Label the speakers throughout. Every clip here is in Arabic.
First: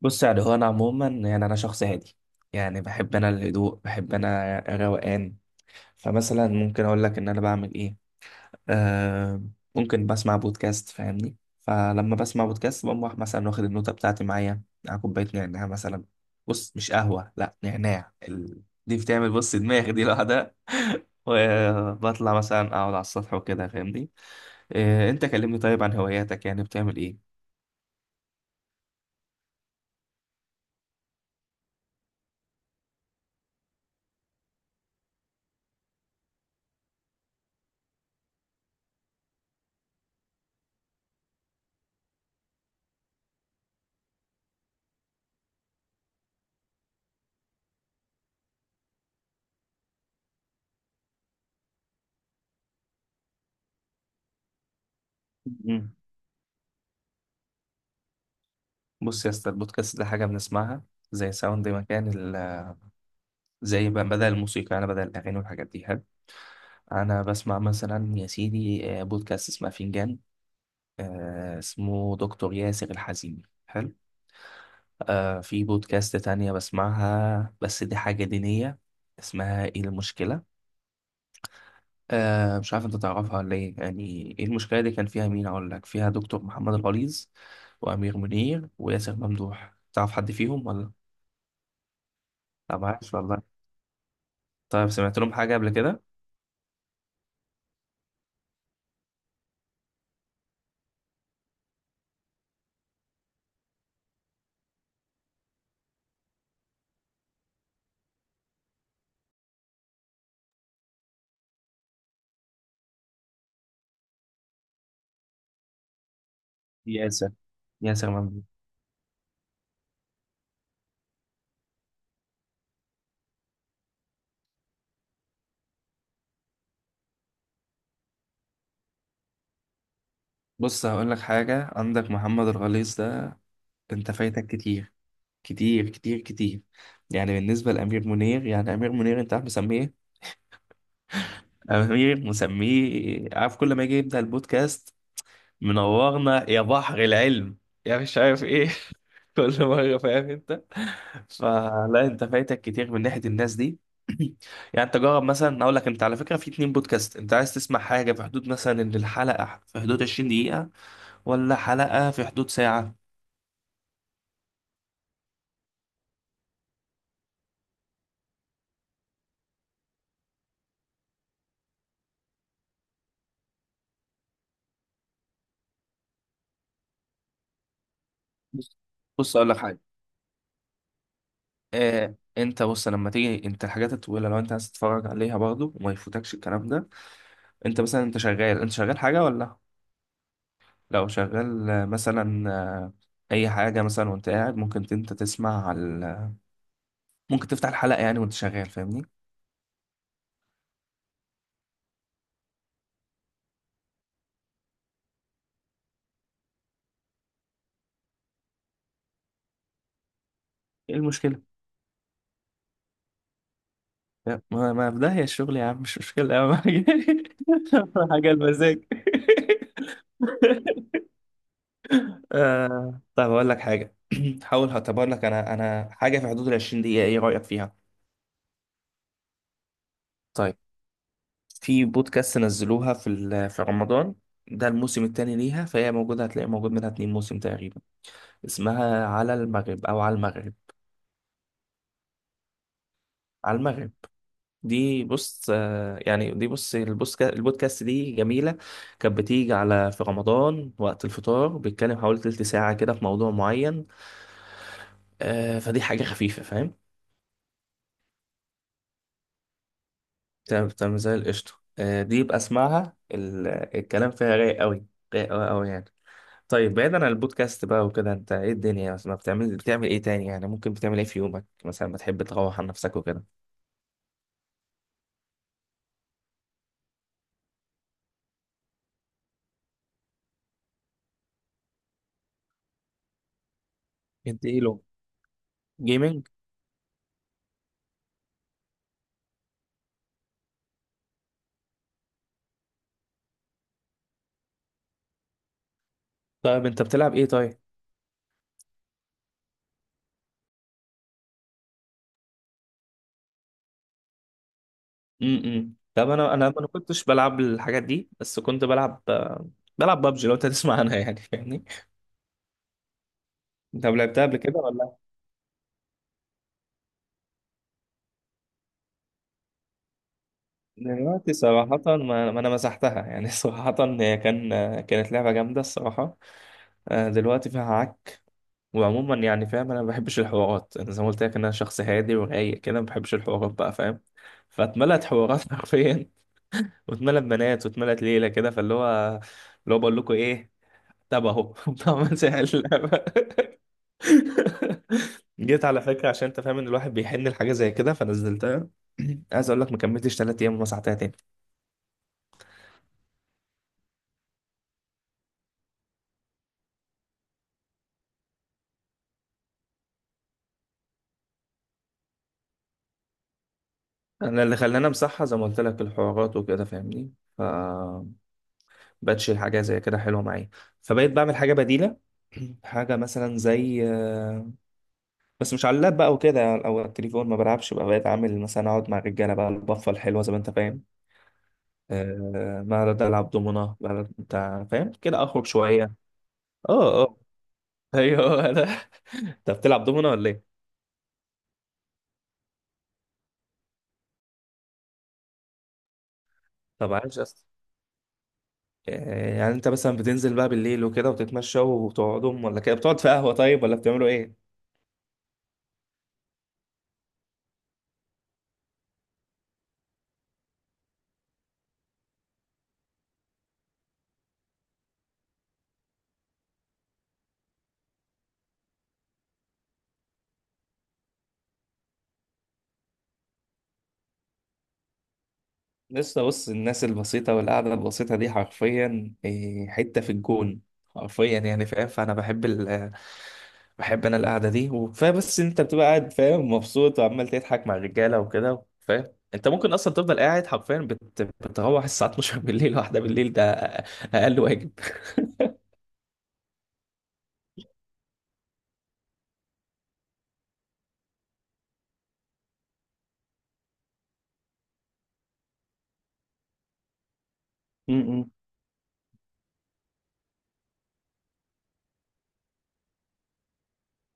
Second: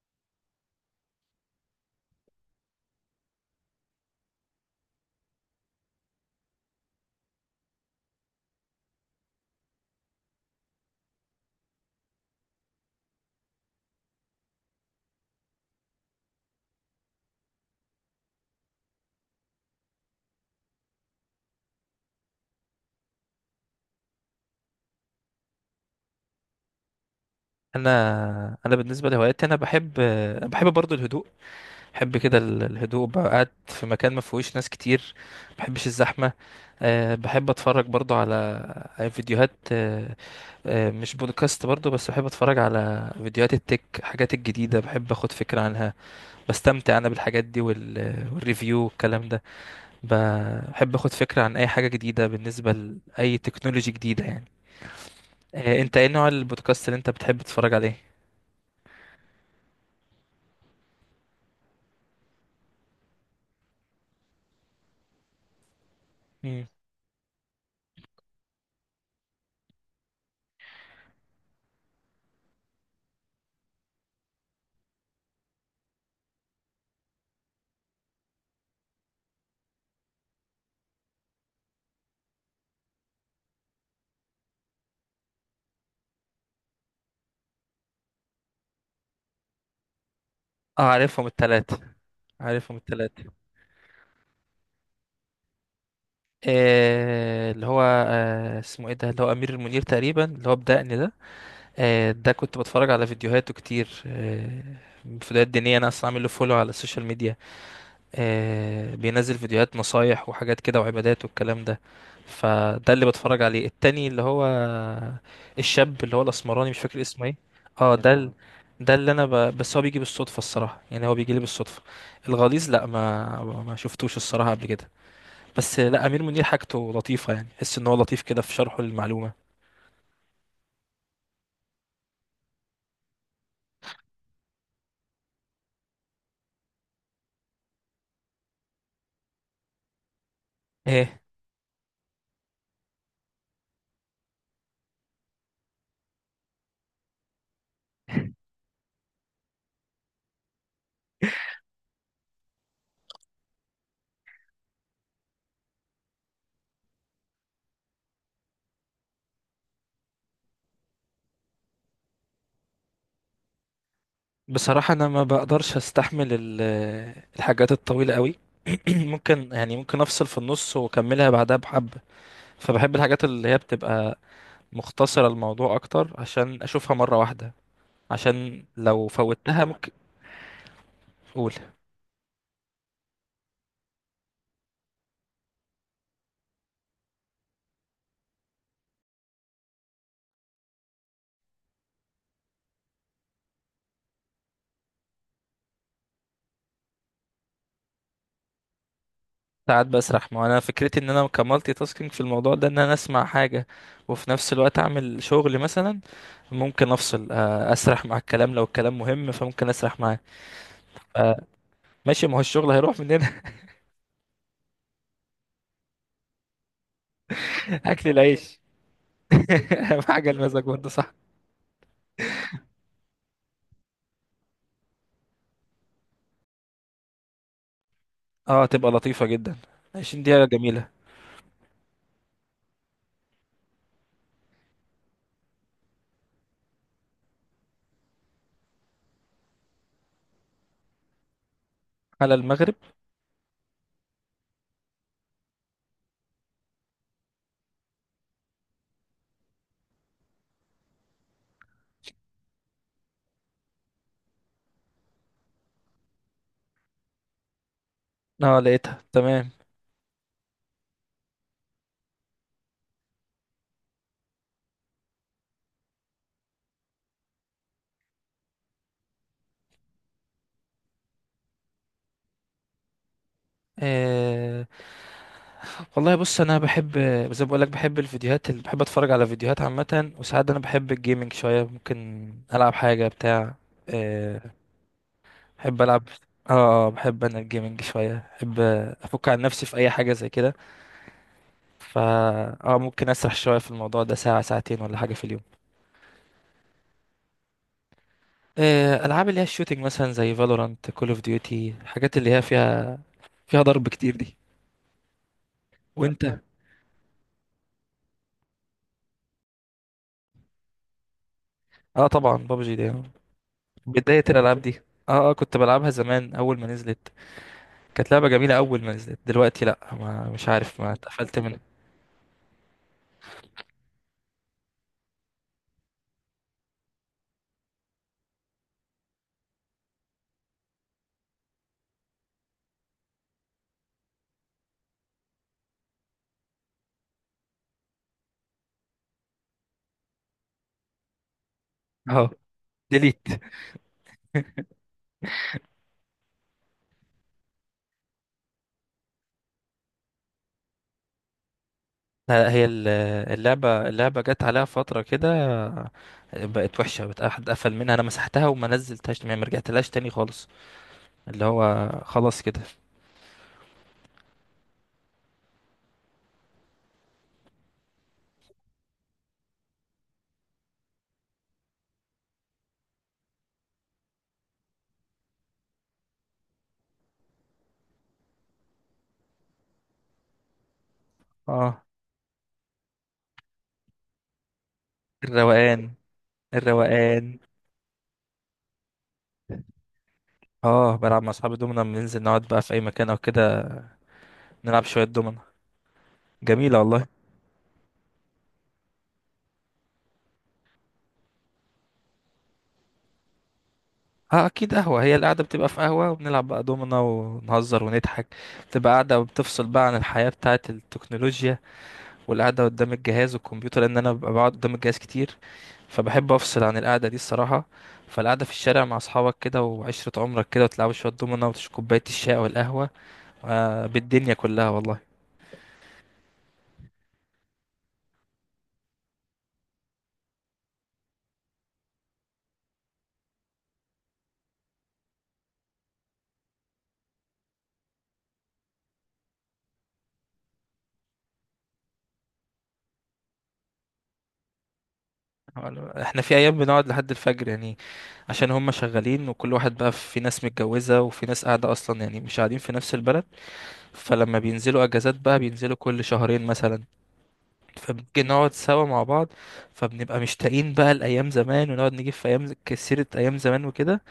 Speaker 1: بص، يعني هو انا عموما، يعني انا شخص هادي. يعني بحب انا الهدوء، بحب انا الروقان. فمثلا ممكن اقول لك ان انا بعمل ايه. آه ممكن بسمع بودكاست، فاهمني. فلما بسمع بودكاست بقوم رايح مثلا واخد النوتة بتاعتي معايا على كوباية نعناع مثلا. بص، مش قهوة، لا، نعناع. دي بتعمل، بص، دماغ دي لوحدها. وبطلع مثلا اقعد على السطح وكده، فاهمني. آه، انت كلمني طيب عن هواياتك، يعني بتعمل
Speaker 2: انا بالنسبه لهواياتي انا بحب برضو الهدوء. بحب كده الهدوء، بقى قاعد في مكان ما فيهوش ناس كتير. ما بحبش الزحمه. بحب اتفرج برضو على فيديوهات. أه أه مش بودكاست برضو، بس بحب اتفرج على فيديوهات التك، حاجات الجديده بحب اخد فكره عنها. بستمتع انا بالحاجات دي والريفيو والكلام ده. بحب اخد فكره عن اي حاجه جديده بالنسبه لاي تكنولوجي جديده يعني. أه،
Speaker 1: ايه؟
Speaker 2: انت ايه نوع البودكاست اللي انت بتحب تتفرج عليه؟
Speaker 1: بص يا اسطى، البودكاست ده حاجة بنسمعها زي ساوند مكان. ال... زي بدل الموسيقى، أنا بدل الأغاني والحاجات دي، حلو. أنا بسمع مثلا، يا سيدي، بودكاست اسمه فنجان، اسمه دكتور ياسر الحزيمي، حلو. في بودكاست تانية بسمعها، بس دي حاجة دينية، اسمها إيه المشكلة. مش عارف أنت تعرفها ولا إيه. يعني إيه المشكلة دي، كان فيها مين؟ أقول لك فيها دكتور محمد الغليظ وأمير منير وياسر ممدوح، تعرف حد فيهم
Speaker 2: اه،
Speaker 1: ولا؟
Speaker 2: عارفهم التلاتة،
Speaker 1: لا،
Speaker 2: عارفهم
Speaker 1: معرفش
Speaker 2: التلاتة
Speaker 1: والله. طيب، سمعت لهم حاجة قبل كده؟
Speaker 2: آه، اللي هو اسمه ايه ده، اللي هو أمير المنير تقريبا، اللي هو بدقن ده. آه، ده كنت بتفرج على فيديوهاته كتير، آه، فيديوهات دينية. أنا أصلا عامل له فولو على السوشيال ميديا. آه، بينزل فيديوهات نصايح وحاجات كده وعبادات والكلام ده. فده اللي بتفرج عليه. التاني اللي هو الشاب اللي هو الاسمراني مش فاكر
Speaker 1: ياسر
Speaker 2: اسمه ايه. اه
Speaker 1: ياسر
Speaker 2: ده ال... اه
Speaker 1: ممدوح.
Speaker 2: ده اللي انا بس هو بيجي بالصدفة الصراحة، يعني هو بيجي لي بالصدفة. الغليظ لا، ما شفتوش الصراحة قبل كده. بس لا، امير منير حاجته لطيفة، يعني حس ان هو لطيف كده في شرحه للمعلومة.
Speaker 1: بص، هقول لك حاجة، عندك محمد الغليظ ده انت فايتك كتير، كتير كتير كتير. يعني بالنسبة لأمير منير، يعني أمير منير انت عارف مسميه إيه؟
Speaker 2: ايه،
Speaker 1: أمير مسميه، عارف، كل ما يجي يبدأ البودكاست: منورنا يا بحر العلم، يا مش عارف ايه. كل مره، فاهم انت. فلا، انت فايتك كتير من ناحيه الناس دي. يعني انت جرب، مثلا اقول لك، انت على فكره في اتنين بودكاست. انت عايز تسمع حاجه في حدود مثلا ان الحلقه في حدود 20 دقيقه، ولا حلقه في حدود ساعه؟
Speaker 2: بصراحة انا ما بقدرش استحمل الحاجات الطويلة قوي. ممكن يعني ممكن افصل في النص واكملها بعدها بحبة. فبحب الحاجات اللي هي بتبقى مختصرة الموضوع أكتر عشان أشوفها مرة واحدة، عشان
Speaker 1: بص،
Speaker 2: لو
Speaker 1: بص اقول لك
Speaker 2: فوتها
Speaker 1: حاجه.
Speaker 2: ممكن. أقول.
Speaker 1: آه، انت بص، لما تيجي انت الحاجات الطويله، لو انت عايز تتفرج عليها برضو وما يفوتكش الكلام ده، انت مثلا، انت شغال حاجه ولا؟ لو شغال، مثلا، اي حاجه مثلا وانت قاعد، ممكن انت تسمع على، ممكن تفتح الحلقه يعني وانت شغال، فاهمني؟
Speaker 2: ساعات بسرح، ما هو أنا فكرتي إن أنا كمالتي تاسكينج في الموضوع ده، إن أنا أسمع حاجة وفي نفس الوقت أعمل شغل مثلا. ممكن أفصل، أسرح مع الكلام، لو الكلام مهم فممكن أسرح معاه.
Speaker 1: ايه المشكله؟
Speaker 2: آه، ماشي، ما هو الشغل هيروح مننا.
Speaker 1: لا، ما ما في داهيه الشغل يا عم، مش مشكله، اهم حاجه أهم
Speaker 2: أكل
Speaker 1: حاجه
Speaker 2: العيش.
Speaker 1: المزاج.
Speaker 2: أهم حاجة المزاج برضه، صح.
Speaker 1: طيب اقول لك حاجه. حاول، هعتبر لك انا حاجه في حدود ال 20 دقيقه، ايه رايك فيها؟
Speaker 2: اه، تبقى لطيفة جدا. 20 دقيقة
Speaker 1: طيب،
Speaker 2: جميلة.
Speaker 1: في بودكاست نزلوها في رمضان. ده الموسم الثاني ليها، فهي موجوده، هتلاقي موجود منها اتنين موسم تقريبا. اسمها على المغرب او على المغرب.
Speaker 2: على المغرب.
Speaker 1: على المغرب. دي بص، يعني دي، بص، البودكاست دي جميلة. كانت بتيجي على في رمضان وقت الفطار، بيتكلم حوالي تلت ساعة كده في موضوع معين. فدي حاجة خفيفة، فاهم.
Speaker 2: اه، لقيتها تمام.
Speaker 1: تمام تمام، زي القشطة. دي يبقى اسمعها. الكلام فيها رايق قوي، رايق قوي قوي يعني. طيب، بعيدا عن البودكاست بقى وكده، انت ايه الدنيا مثلا بتعمل ايه تاني؟ يعني ممكن بتعمل ايه في يومك مثلا، بتحب تروح عن نفسك وكده؟
Speaker 2: آه، والله بص انا بحب، زي ما بقول لك بحب الفيديوهات، اللي بحب اتفرج على فيديوهات عامه. وساعات انا بحب الجيمنج شويه، ممكن العب حاجه بتاع. آه،
Speaker 1: اديله.
Speaker 2: بحب العب.
Speaker 1: جيمنج.
Speaker 2: اه. آه، بحب انا الجيمنج شويه، بحب افك عن نفسي في اي حاجه زي كده. فا، اه ممكن اسرح شويه في الموضوع ده ساعه ساعتين ولا حاجه في اليوم.
Speaker 1: طيب، انت بتلعب ايه طيب؟
Speaker 2: آه، العاب اللي هي الشوتينج مثلا، زي فالورانت، كول اوف ديوتي، الحاجات اللي هي فيها ضرب كتير دي.
Speaker 1: طب، انا
Speaker 2: وانت؟
Speaker 1: انا ما كنتش بلعب الحاجات دي، بس كنت بلعب بابجي، لو انت تسمع عنها يعني، فاهمني.
Speaker 2: اه طبعا، بابجي دي آه.
Speaker 1: انت لعبتها
Speaker 2: بدايه
Speaker 1: قبل كده
Speaker 2: الالعاب دي.
Speaker 1: ولا؟
Speaker 2: اه كنت بلعبها زمان اول ما نزلت. كانت لعبة جميلة أول ما نزلت. دلوقتي لأ، ما مش عارف، ما
Speaker 1: دلوقتي
Speaker 2: اتقفلت منها.
Speaker 1: صراحة، ما ما انا مسحتها يعني. صراحة، هي كانت لعبة جامدة الصراحة. دلوقتي فيها عك. وعموما يعني، فاهم، انا ما بحبش الحوارات، انا زي ما قلت لك، انا شخص هادي ورايق كده، ما بحبش الحوارات بقى، فاهم. فاتملت حوارات حرفيا، واتملت بنات، واتملت ليلة كده، فاللي هو اللي هو بقول لكم ايه. طب اهو، طب ما انت
Speaker 2: أهو
Speaker 1: اللعبة.
Speaker 2: ديليت.
Speaker 1: جيت على فكره، عشان انت فاهم ان الواحد بيحن لحاجه زي كده، فنزلتها. عايز اقول لك، ما كملتش 3 ايام ومسحتها تاني.
Speaker 2: لا، اللعبة جت عليها فترة كده، بقت وحشة، بقت أحد قفل منها. أنا مسحتها وما نزلتهاش، ما رجعتلهاش تاني خالص. اللي هو خلاص كده.
Speaker 1: انا اللي خلاني امسحها، زي ما قلت لك، الحوارات وكده، فاهمني. ف بقتش حاجه زي كده حلوه معايا، فبقيت بعمل حاجه بديله. حاجه مثلا زي، بس مش على اللاب بقى وكده، يعني او على التليفون ما بلعبش بقى، بقيت عامل مثلا اقعد مع الرجاله بقى، البفه الحلوه زي ما انت فاهم.
Speaker 2: اه،
Speaker 1: ما أقعد العب دومنه بقى، انت فاهم، كده اخرج شويه.
Speaker 2: الروقان،
Speaker 1: اه، اه.
Speaker 2: الروقان.
Speaker 1: ايوه، هو ده. انت بتلعب دومنا ولا ايه؟
Speaker 2: اه، بلعب مع أصحابي دومنا، بننزل نقعد بقى في أي مكان أو كده، نلعب شوية دومنا. جميلة
Speaker 1: طب،
Speaker 2: والله.
Speaker 1: عايش اصلا، يعني انت مثلا بتنزل بقى بالليل وكده وتتمشى وبتقعدوا، ولا كده بتقعد في قهوة؟ طيب، ولا بتعملوا ايه؟
Speaker 2: اه اكيد قهوة، هي القعدة بتبقى في قهوة وبنلعب بقى دومنا ونهزر ونضحك. بتبقى قاعدة بتفصل بقى عن الحياة بتاعة التكنولوجيا والقعدة قدام الجهاز والكمبيوتر، لان انا ببقى بقعد قدام الجهاز كتير، فبحب افصل عن القعدة دي الصراحة. فالقعدة في الشارع مع اصحابك كده وعشرة عمرك كده وتلعبوا شوية دومنا وتشربوا كوباية الشاي او القهوة، آه بالدنيا كلها والله.
Speaker 1: لسه بص، الناس البسيطة والقعدة البسيطة دي حرفيا إيه، حتة في الجون. حرفيا يعني، فاهم. فأنا بحب بحب أنا القعدة دي وكفاية، بس أنت بتبقى قاعد فاهم، مبسوط وعمال تضحك مع الرجالة وكده، فاهم أنت، ممكن أصلا تفضل قاعد حرفيا، بتروح الساعة 12 بالليل، واحدة بالليل ده. أقل واجب.
Speaker 2: احنا في ايام بنقعد لحد الفجر يعني، عشان هم شغالين وكل واحد بقى، في ناس متجوزة وفي ناس قاعدة اصلا يعني مش قاعدين في نفس البلد. فلما بينزلوا اجازات بقى، بينزلوا كل شهرين مثلا، فبنيجي نقعد سوا مع بعض. فبنبقى مشتاقين بقى لايام زمان، ونقعد نجيب في ايام كسيرة ايام زمان وكده.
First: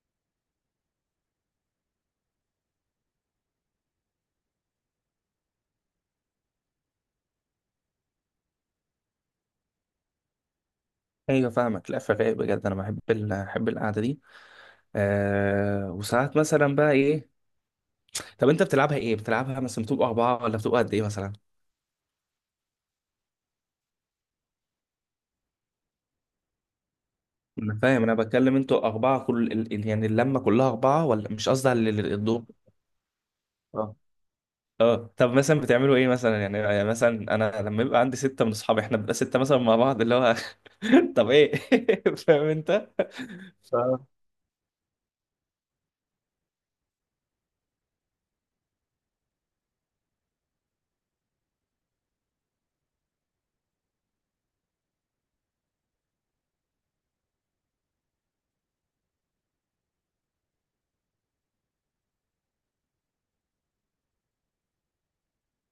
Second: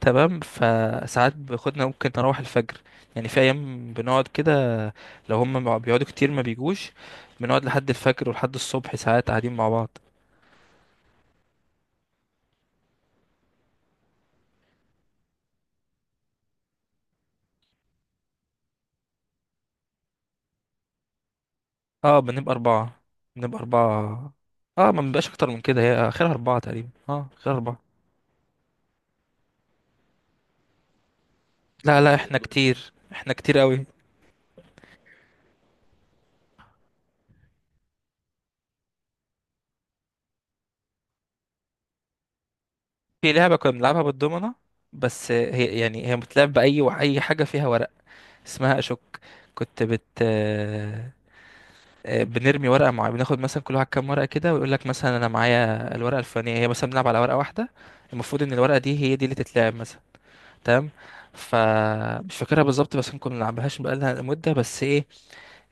Speaker 2: تمام، فساعات باخدنا ممكن نروح الفجر، يعني في ايام بنقعد كده. لو هم بيقعدوا كتير ما بيجوش، بنقعد لحد الفجر ولحد الصبح ساعات قاعدين مع بعض.
Speaker 1: ايوه فاهمك، لا، فرايق بجد، انا بحب بحب القعده دي. وساعات مثلا بقى ايه. طب انت بتلعبها ايه، بتلعبها مثلا بتبقى اربعه، ولا بتبقى قد ايه مثلا؟
Speaker 2: اه، بنبقى اربعة. اه، ما بنبقاش اكتر من كده، هي اخرها اربعة تقريبا، اه اخرها
Speaker 1: انا
Speaker 2: اربعة.
Speaker 1: فاهم، انا بتكلم انتوا اربعه كل يعني اللمه كلها اربعه، ولا مش قصدي على
Speaker 2: لا لا، احنا
Speaker 1: الدور.
Speaker 2: كتير احنا كتير قوي.
Speaker 1: اه، اه. طب مثلا بتعملوا ايه مثلا يعني مثلا انا لما يبقى عندي سته من اصحابي، احنا بنبقى سته مثلا مع بعض، اللي هو طب ايه. فاهم انت.
Speaker 2: في لعبة كنا
Speaker 1: ف-
Speaker 2: بنلعبها بالدومنة، بس هي يعني هي بتلعب بأي حاجة فيها ورق، اسمها أشك. كنت بت آه، آه، بنرمي ورقة معينة، بناخد مثلا كل واحد كام ورقة كده، ويقول لك مثلا أنا معايا الورقة الفلانية. هي مثلا بنلعب على ورقة واحدة، المفروض إن الورقة دي هي دي اللي تتلعب مثلا. تمام. فمش فاكرها بالظبط، بس ممكن ما نلعبهاش بقالها مدة. بس إيه،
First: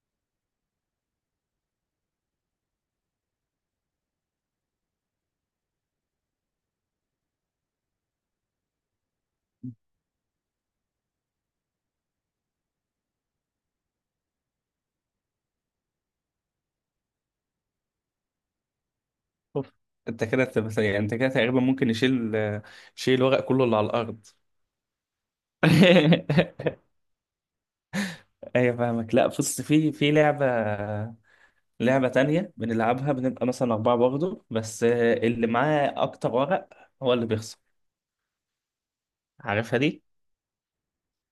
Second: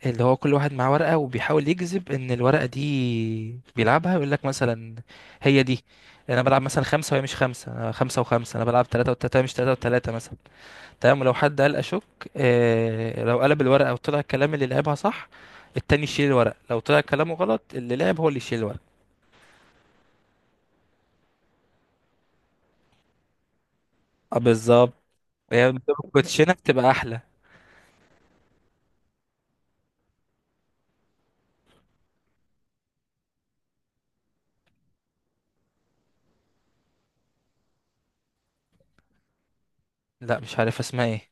Speaker 2: اللي هو كل واحد معاه ورقة وبيحاول يجذب ان الورقة دي بيلعبها. يقول لك مثلا هي دي، انا بلعب مثلا خمسة وهي مش خمسة، انا خمسة وخمسة، انا بلعب ثلاثة وثلاثة وهي مش ثلاثة وثلاثة مثلا. تمام. ولو حد قال اشك، آه، لو قلب الورقة وطلع الكلام اللي لعبها صح، التاني يشيل الورقة. لو طلع كلامه غلط، اللي لعب هو اللي يشيل الورقة.
Speaker 1: أوف. انت كده يعني انت كده تقريبا ممكن شيل الورق كله اللي على الارض.
Speaker 2: اه بالظبط. هي بتبقى كوتشينة بتبقى احلى.
Speaker 1: ايوه فاهمك، لا بص، في لعبة تانية بنلعبها، بنبقى مثلا أربعة برضه، بس اللي معاه أكتر ورق هو اللي بيخسر. عارفها دي؟
Speaker 2: لا مش عارف اسمها ايه.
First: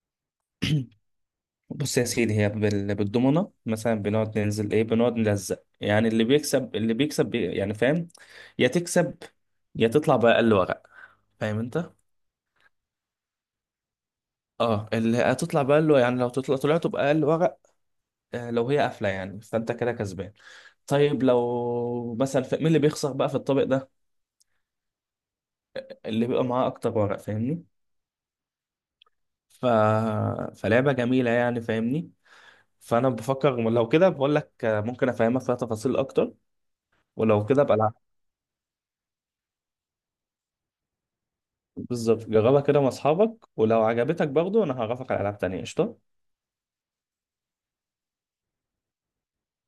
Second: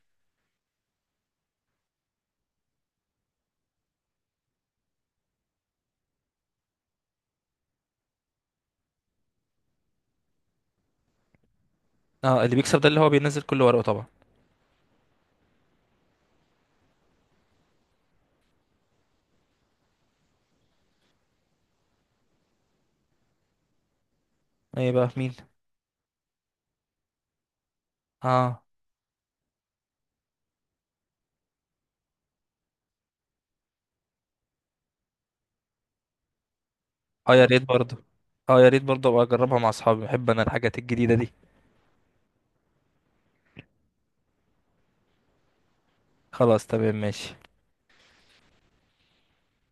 Speaker 1: بص يا سيدي، هي بالضمنة مثلا، بنقعد ننزل إيه، بنقعد نلزق، يعني اللي بيكسب بي يعني، فاهم؟ يا تكسب يا تطلع بأقل ورق، فاهم أنت؟
Speaker 2: اه اللي بيكسب ده اللي هو بينزل كل ورقه طبعا.
Speaker 1: اه، اللي هتطلع بأقل يعني، لو طلعت بأقل ورق. لو هي قافلة يعني، فأنت كده كسبان. طيب، لو مثلا مين اللي بيخسر بقى في الطابق ده؟
Speaker 2: ايه بقى مين.
Speaker 1: اللي بيبقى معاه اكتر ورق، فاهمني.
Speaker 2: اه.
Speaker 1: ف... فلعبة جميلة يعني، فاهمني. فانا بفكر، لو كده بقول لك ممكن افهمك فيها تفاصيل اكتر،
Speaker 2: اه يا
Speaker 1: ولو
Speaker 2: ريت
Speaker 1: كده بلعب.
Speaker 2: برضه اه يا ريت برضه ابقى اجربها مع اصحابي، بحب انا الحاجات الجديدة دي.
Speaker 1: بالظبط، جربها كده مع اصحابك ولو عجبتك برضو، انا هعرفك على العاب تانية قشطة.
Speaker 2: خلاص تمام، ماشي.